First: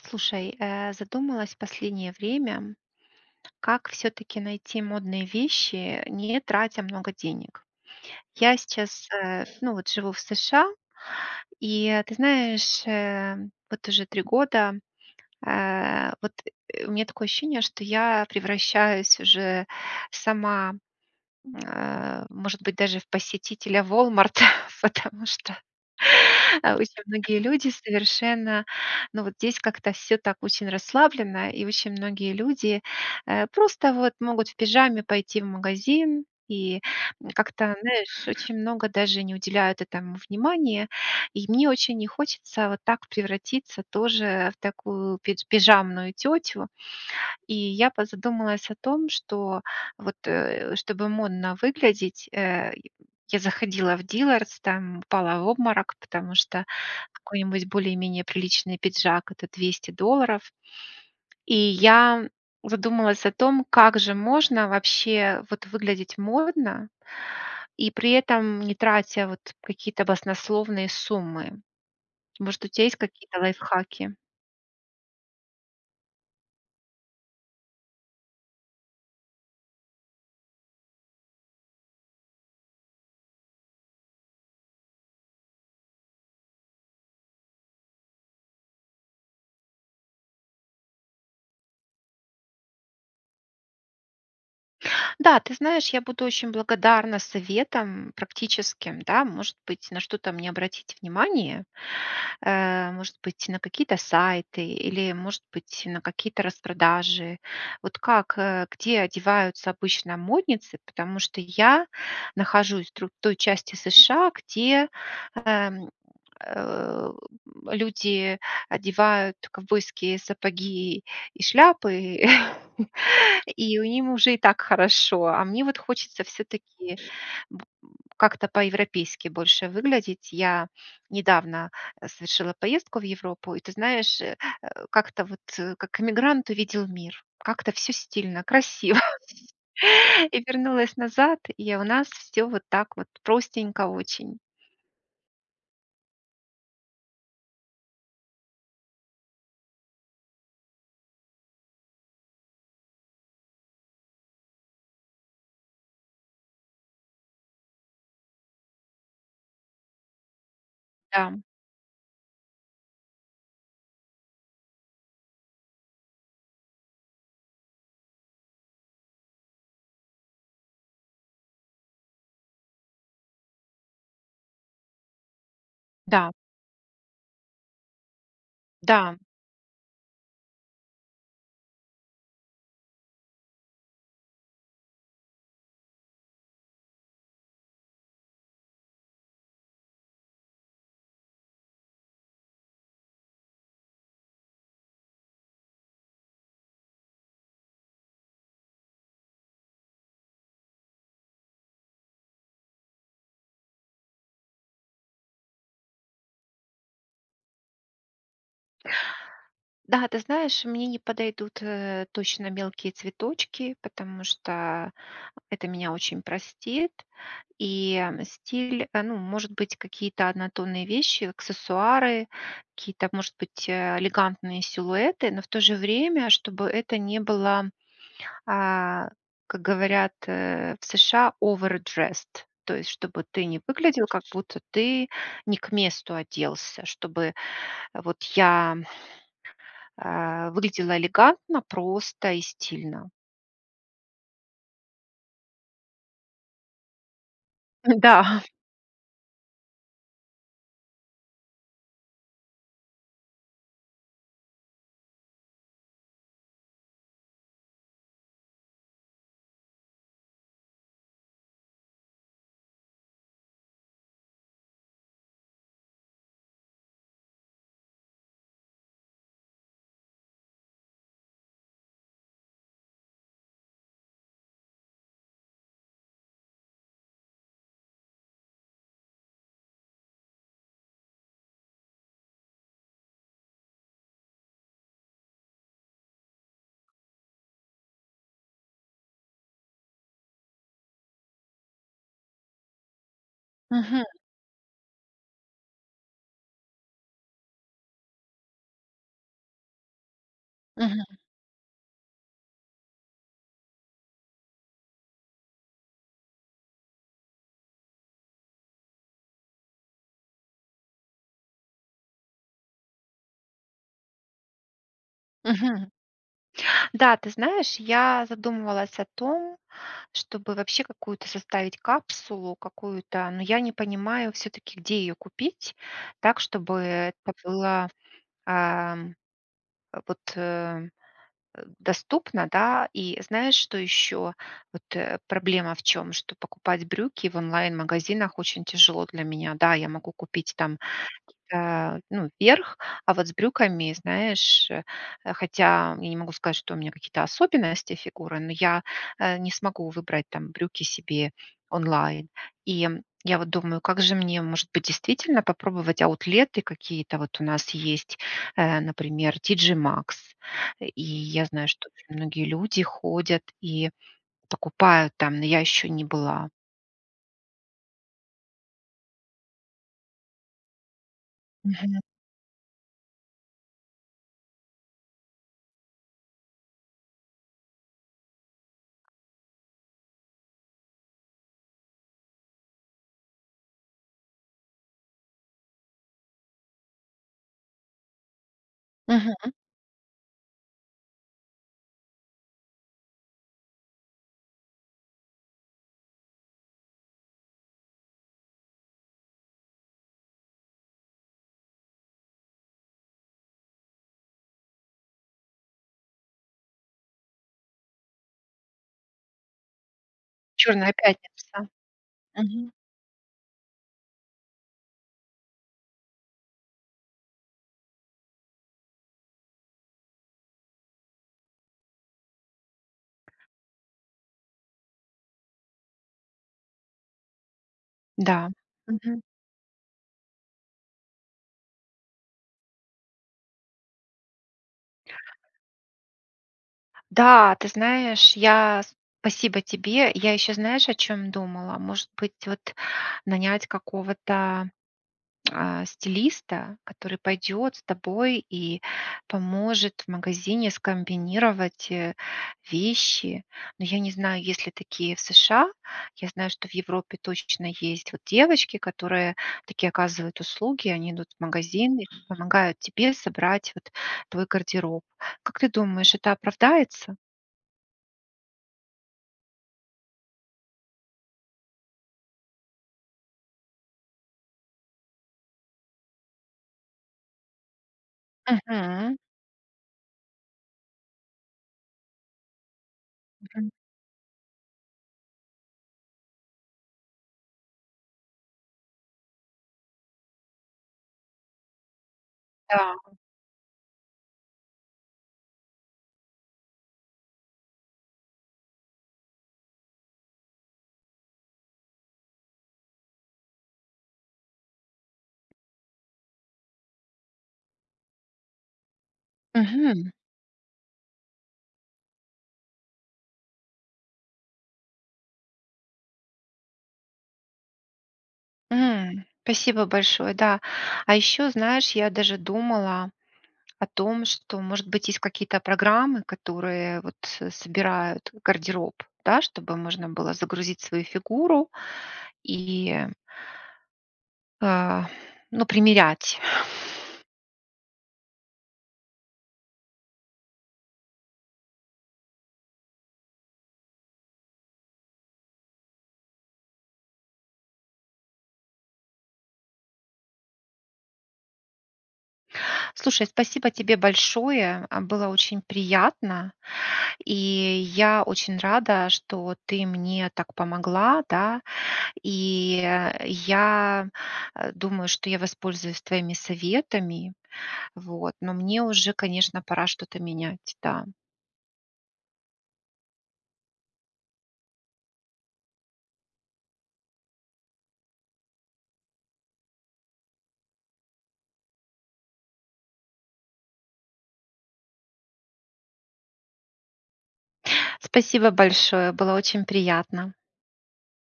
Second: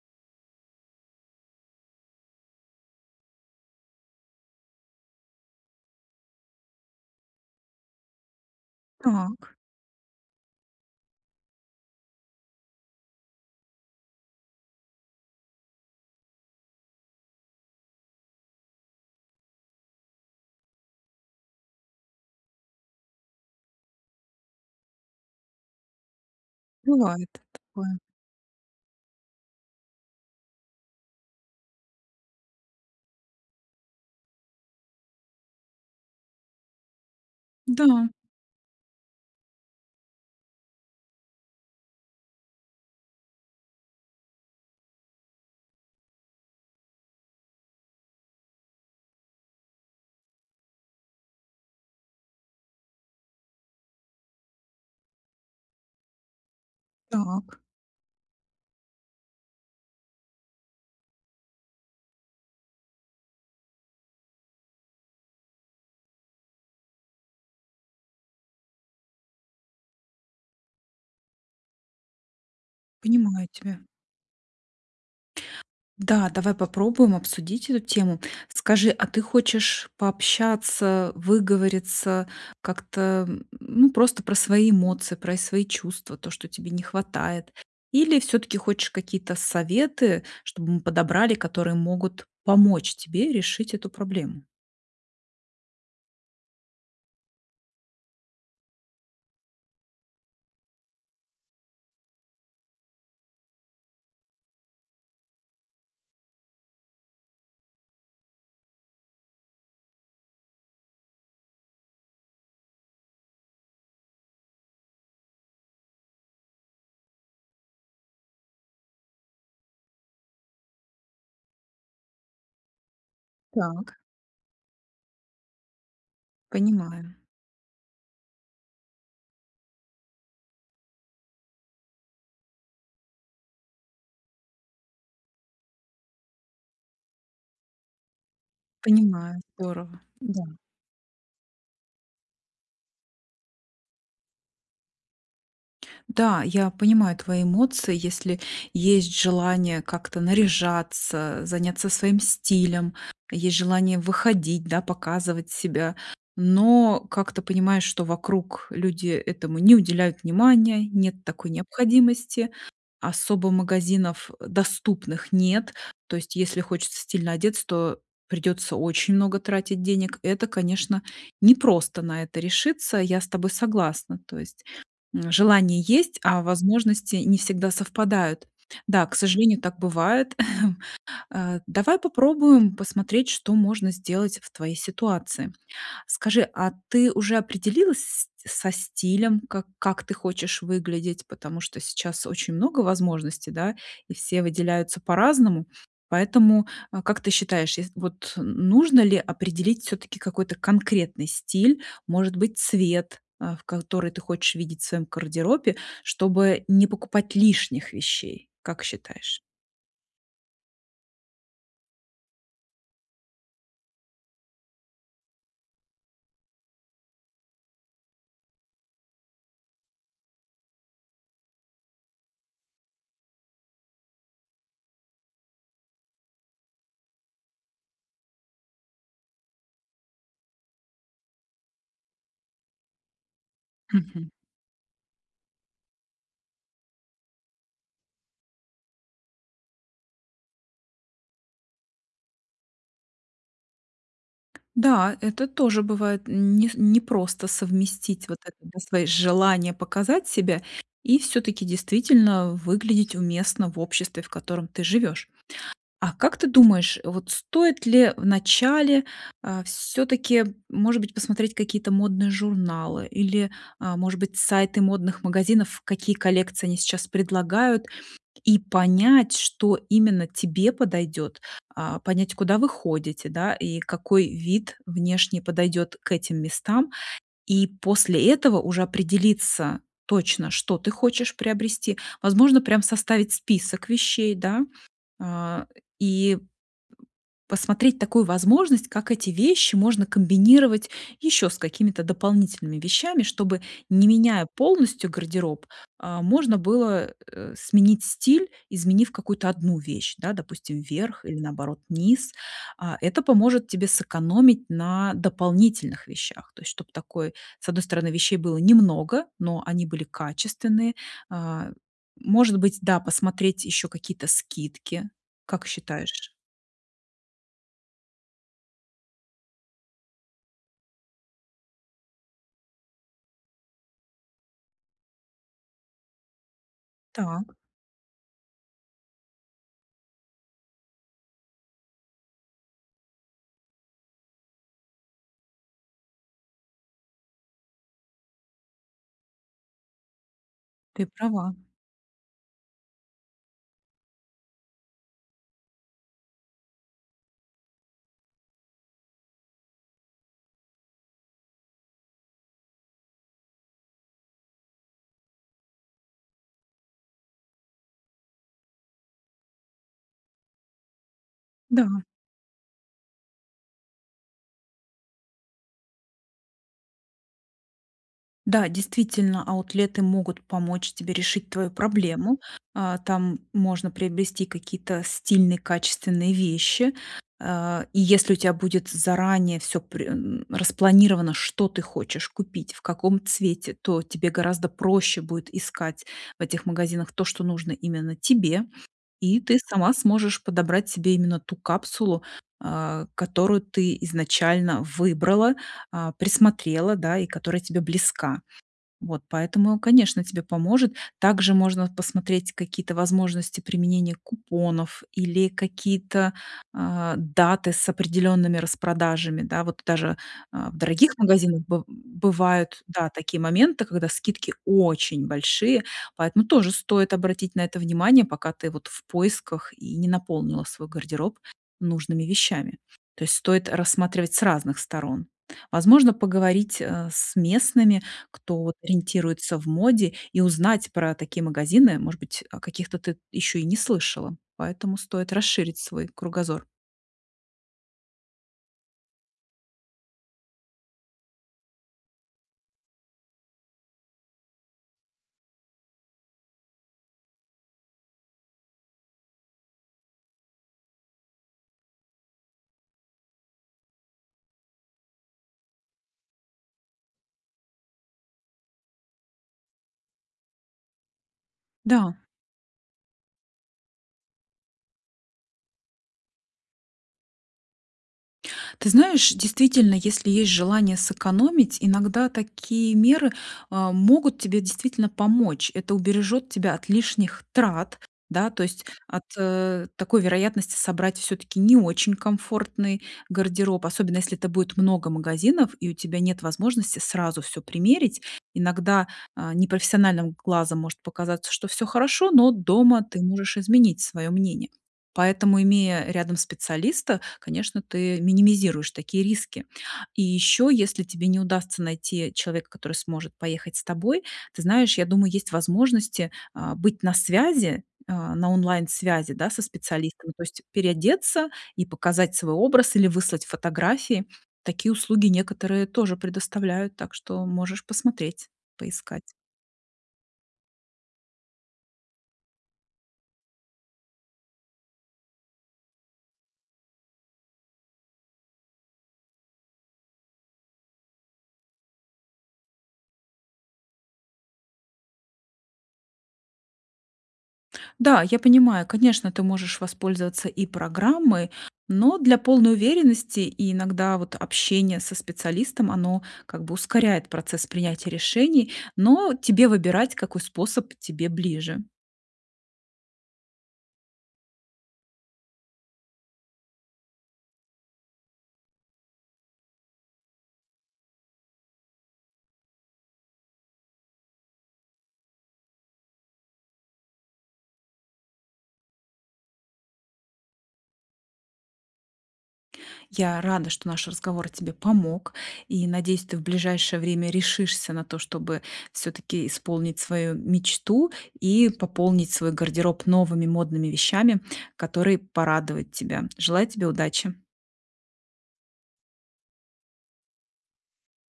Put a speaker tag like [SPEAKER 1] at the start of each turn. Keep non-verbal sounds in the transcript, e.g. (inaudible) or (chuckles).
[SPEAKER 1] Слушай, э, задумалась в последнее время как всё-таки найти модные вещи, не тратя много денег? Я сейчас, э,
[SPEAKER 2] Так.
[SPEAKER 1] ну вот, живу в США, и, ты знаешь, э, вот уже 3 года, э, вот, (grunts) у меня такое ощущение, что я превращаюсь уже сама, э может быть, даже в посетителя "Волмарта", потому что а, осень
[SPEAKER 2] Бывает
[SPEAKER 1] многие люди
[SPEAKER 2] такое.
[SPEAKER 1] совершенно, ну вот, здесь как-то всё так очень расслабленно, и очень многие люди, э, просто, вот, могут в пижаме пойти в магазин, и, м, как-то,
[SPEAKER 2] Да.
[SPEAKER 1] знаешь, очень много даже не уделяют этому внимания. И мне очень не хочется вот так превратиться тоже в такую пидж пижамную тётю, и я позадумалась о том, что, вот, э, чтобы модно выглядеть, э, я заходила в "Диллардс", там упала в обморок, потому что
[SPEAKER 2] Так.
[SPEAKER 1] какой-нибудь более-менее приличный пиджак это 200 долларов. И я задумалась о том, как же можно, вообще вот, выглядеть модно, и при этом не тратя, вот, какие-то баснословные суммы. Может, у тя есть какие-то
[SPEAKER 2] Понимаю тебя.
[SPEAKER 1] лайфхаки?
[SPEAKER 2] Да, давай попробуем обсудить эту тему. Скажи, а ты хочешь пообщаться, выговориться как-то, м м, ну, просто про свои эмоции, про и свои чувства, то, что тебе не хватает? Или всё-таки хочешь какие-то советы, чтобы мы подобрали, которые могут помочь тебе решить эту проблему?
[SPEAKER 1] Да, ты знаешь, я буду очень благодарна советам практическим, да, может быть, на что-то мне обратить внимание, э, может быть, на какие-то сайты или, может быть, на какие-то распродажи. Вот как, э, где одеваются обычно модницы, потому что я нахожусь в др той части США, где, эм, э, люди одевают ковбойские сапоги и шляпы, (chuckles) и у
[SPEAKER 2] Так.
[SPEAKER 1] ним уже и так хорошо. А мне, вот, хочется всё-таки
[SPEAKER 2] Понимаю.
[SPEAKER 1] б м как-то по-европейски больше выглядеть. Я недавно совершила поездку в Европу, и, ты знаешь, э э, как-то, вот, как эмигрант увидел мир. Как-то всё стильно, красиво.
[SPEAKER 2] Понимаю, здорово.
[SPEAKER 1] И
[SPEAKER 2] Да.
[SPEAKER 1] вернулась назад, и у нас всё вот так вот простенько очень.
[SPEAKER 2] Да, я понимаю твои эмоции. Если есть желание как-то наряжаться, заняться своим стилем, есть желание выходить, да, показывать себя, но как-то понимаешь, что вокруг люди этому не уделяют внимания, нет
[SPEAKER 1] Да.
[SPEAKER 2] такой необходимости. Особо магазинов, э, доступных нет. То есть если хочется стильно одеться, то придётся очень много тратить денег. Это, конечно, не просто на это решиться. Я с тобой согласна, то есть, м, желание есть,
[SPEAKER 1] Да.
[SPEAKER 2] а возможности не всегда совпадают. Да, к
[SPEAKER 1] Да.
[SPEAKER 2] сожалению, так бывает. (chuckles) Э, давай попробуем посмотреть, что можно сделать в твоей ситуации. Скажи, а ты уже определилась с со стилем, как как ты хочешь выглядеть? Потому что сейчас очень много возможностей, да, и все выделяются по-разному. Поэтому, э, как ты считаешь, ес вот, н нужно ли определить всё-таки какой-то конкретный стиль, может быть, цвет, э, в который ты хочешь видеть в своём гардеробе, чтобы не покупать лишних вещей, как считаешь?
[SPEAKER 1] Да, ты знаешь, мне не подойдут, э, точно мелкие цветочки, потому что это меня очень простит. И стиль, ну, может быть, какие-то однотонные вещи, аксессуары, какие-то, может быть, э, элегантные силуэты. Но в то же время, чтобы это не было, а, как говорят, э, в США: овэрдресд. То есть чтобы ты не выглядел, как
[SPEAKER 2] Мгм.
[SPEAKER 1] будто ты не к месту оделся, чтобы вот я а, выглядела элегантно, просто и стильно.
[SPEAKER 2] Да, это тоже бывает, нес непросто
[SPEAKER 1] М-да,
[SPEAKER 2] совместить вот
[SPEAKER 1] а.
[SPEAKER 2] это, да, свои желания показать себя и всё-таки действительно выглядеть уместно в обществе, в котором ты живешь. А как ты думаешь, вот стоит ли вначале, а, всё-таки, может быть, посмотреть какие-то модные журналы или, а, может быть, сайты модных магазинов, какие коллекции они сейчас предлагают, и понять, что именно тебе подойдет, а, понять, куда вы ходите, да, и какой вид внешний подойдет к этим местам? И после этого уже определиться точно, что ты хочешь приобрести. Возможно, прям составить список вещей, да, а, и посмотреть такую возможность, как эти вещи можно комбинировать еще с какими-то дополнительными вещами, чтобы,
[SPEAKER 1] Мгм.
[SPEAKER 2] не меняя полностью гардероб, а, можно было, э, сменить стиль, изменив какую-то 1 вещь, да, допустим,
[SPEAKER 1] Мгм.
[SPEAKER 2] вверх или, наоборот, низ. А, это поможет тебе сэкономить на дополнительных вещах. То есть чтоб такой, с одной стороны, вещей было немного, но они были качественные. А, может быть, да, посмотреть еще какие-то скидки, как
[SPEAKER 1] Мгм.
[SPEAKER 2] считаешь?
[SPEAKER 1] Да, ты знаешь, я задумывалась о том, чтобы вообще какую-то составить капсулу какую-то, но я не понимаю всё-таки, где ее купить так, чтобы это
[SPEAKER 2] Так.
[SPEAKER 1] было, эм, а, вот, э, э, доступно, да. И знаешь, что еще? Вот, э, проблема в чём? Что покупать брюки в онлайн-магазинах очень тяжело для меня. Да, я могу купить там,
[SPEAKER 2] Ты права.
[SPEAKER 1] э, ну, верх, а вот с брюками, знаешь, хотя я не могу сказать, что у меня какие-то особенности фигуры, но я, э, не смогу выбрать там брюки себе онлайн. И, м, я вот думаю, как же мне, может быть, действительно попробовать аутлеты какие-то. Вот у нас есть, э, например, TG Max, э, и я знаю,
[SPEAKER 2] Да.
[SPEAKER 1] что очень многие люди ходят и покупают там, но я еще не была.
[SPEAKER 2] Да, действительно, аутлеты могут помочь тебе решить твою
[SPEAKER 1] Мгм.
[SPEAKER 2] проблему. А, там можно приобрести какие-то стильные, качественные вещи. А, и если у тебя будет заранее всё пре (grunts) распланировано, что ты хочешь купить, в каком цвете, то тебе гораздо проще будет искать в этих магазинах то, что нужно именно тебе, и
[SPEAKER 1] Мгм.
[SPEAKER 2] ты сама сможешь подобрать себе именно ту капсулу, а, которую ты изначально выбрала, а, присмотрела, да, и которая тебе близка. Вот поэтому, конечно, тебе поможет. Также можно посмотреть какие-то возможности применения купонов или какие-то, а, даты с определёнными распродажами. Да, вот даже, а, в
[SPEAKER 1] Чёрная
[SPEAKER 2] дорогих магазинах
[SPEAKER 1] пятница.
[SPEAKER 2] бы
[SPEAKER 1] Мгм.
[SPEAKER 2] бывают, да, такие моменты, когда скидки очень большие, поэтому тоже стоит обратить на это внимание, пока ты вот в поисках и не наполнила свой гардероб нужными вещами. То есть стоит рассматривать с разных сторон. Возможно поговорить, а, с местными,
[SPEAKER 1] Да,
[SPEAKER 2] кто
[SPEAKER 1] мгм.
[SPEAKER 2] ориентируется в моде, и узнать про такие магазины, может быть о каких-то ты ещё и не слышала. Поэтому стоит расширить свой кругозор.
[SPEAKER 1] Да, ты знаешь, я спасибо тебе. Я ещё знаешь, о чём думала, может быть вот нанять какого-то, а, стилиста, который пойдёт с тобой и поможет в магазине скомбинировать, э, вещи, но я не знаю, есть ли такие в США, я знаю, что в Европе точно есть вот девочки, которые такие оказывают услуги, они идут в магазин и
[SPEAKER 2] Да.
[SPEAKER 1] помогают тебе собрать вот твой гардероб. Как ты думаешь, это оправдается?
[SPEAKER 2] Ты знаешь, действительно, если есть желание сэкономить, иногда такие меры, а, могут тебе действительно помочь. Это убережёт тебя от лишних трат, да, то есть
[SPEAKER 1] Мгм.
[SPEAKER 2] от, э, такой вероятности собрать всё-таки не очень комфортный
[SPEAKER 1] Мгм.
[SPEAKER 2] гардероб, особенно если это будет много магазинов и у тебя нет возможности сразу всё примерить. Иногда, а, непрофессиональным глазом может показаться, что всё хорошо, но дома
[SPEAKER 1] Да.
[SPEAKER 2] ты можешь изменить свое мнение. Поэтому, имея рядом специалиста, конечно, ты минимизируешь такие риски. И ещё, если тебе не удастся найти человека, который сможет поехать с тобой, ты знаешь, я думаю, есть возможности, а, быть на связи, а, на онлайн-связи, да, со
[SPEAKER 1] Мгм.
[SPEAKER 2] специалистами, то есть переодеться и показать свой образ или выслать фотографии. Такие услуги некоторые тоже предоставляют, так что можешь посмотреть, поискать.
[SPEAKER 1] М, спасибо большое, да. А ещё, знаешь, я даже думала о том, что может быть есть какие-то программы, которые, вот собирают гардероб, да, чтобы можно было загрузить свою фигуру и, э, ну, примерять?
[SPEAKER 2] Да, я понимаю, конечно, ты можешь воспользоваться и программой, но для полной уверенности иногда вот общение со специалистом, оно как бы ускоряет процесс принятия решений, но тебе выбирать, какой способ тебе ближе.
[SPEAKER 1] Слушай, спасибо тебе большое, а, было очень приятно, и я очень рада, что вот ты мне так помогла, да, и я, э, думаю, что я воспользуюсь твоими советами, вот, но мне уже, конечно, пора что-то менять, да.
[SPEAKER 2] Я рада, что наш разговор тебе помог, и, надеюсь, ты в ближайшее время решишься на то, чтобы всё-таки исполнить свою мечту и пополнить свой гардероб новыми модными вещами, которые порадовать тебя. Желаете тебе удачи!
[SPEAKER 1] Спасибо большое, было очень приятно.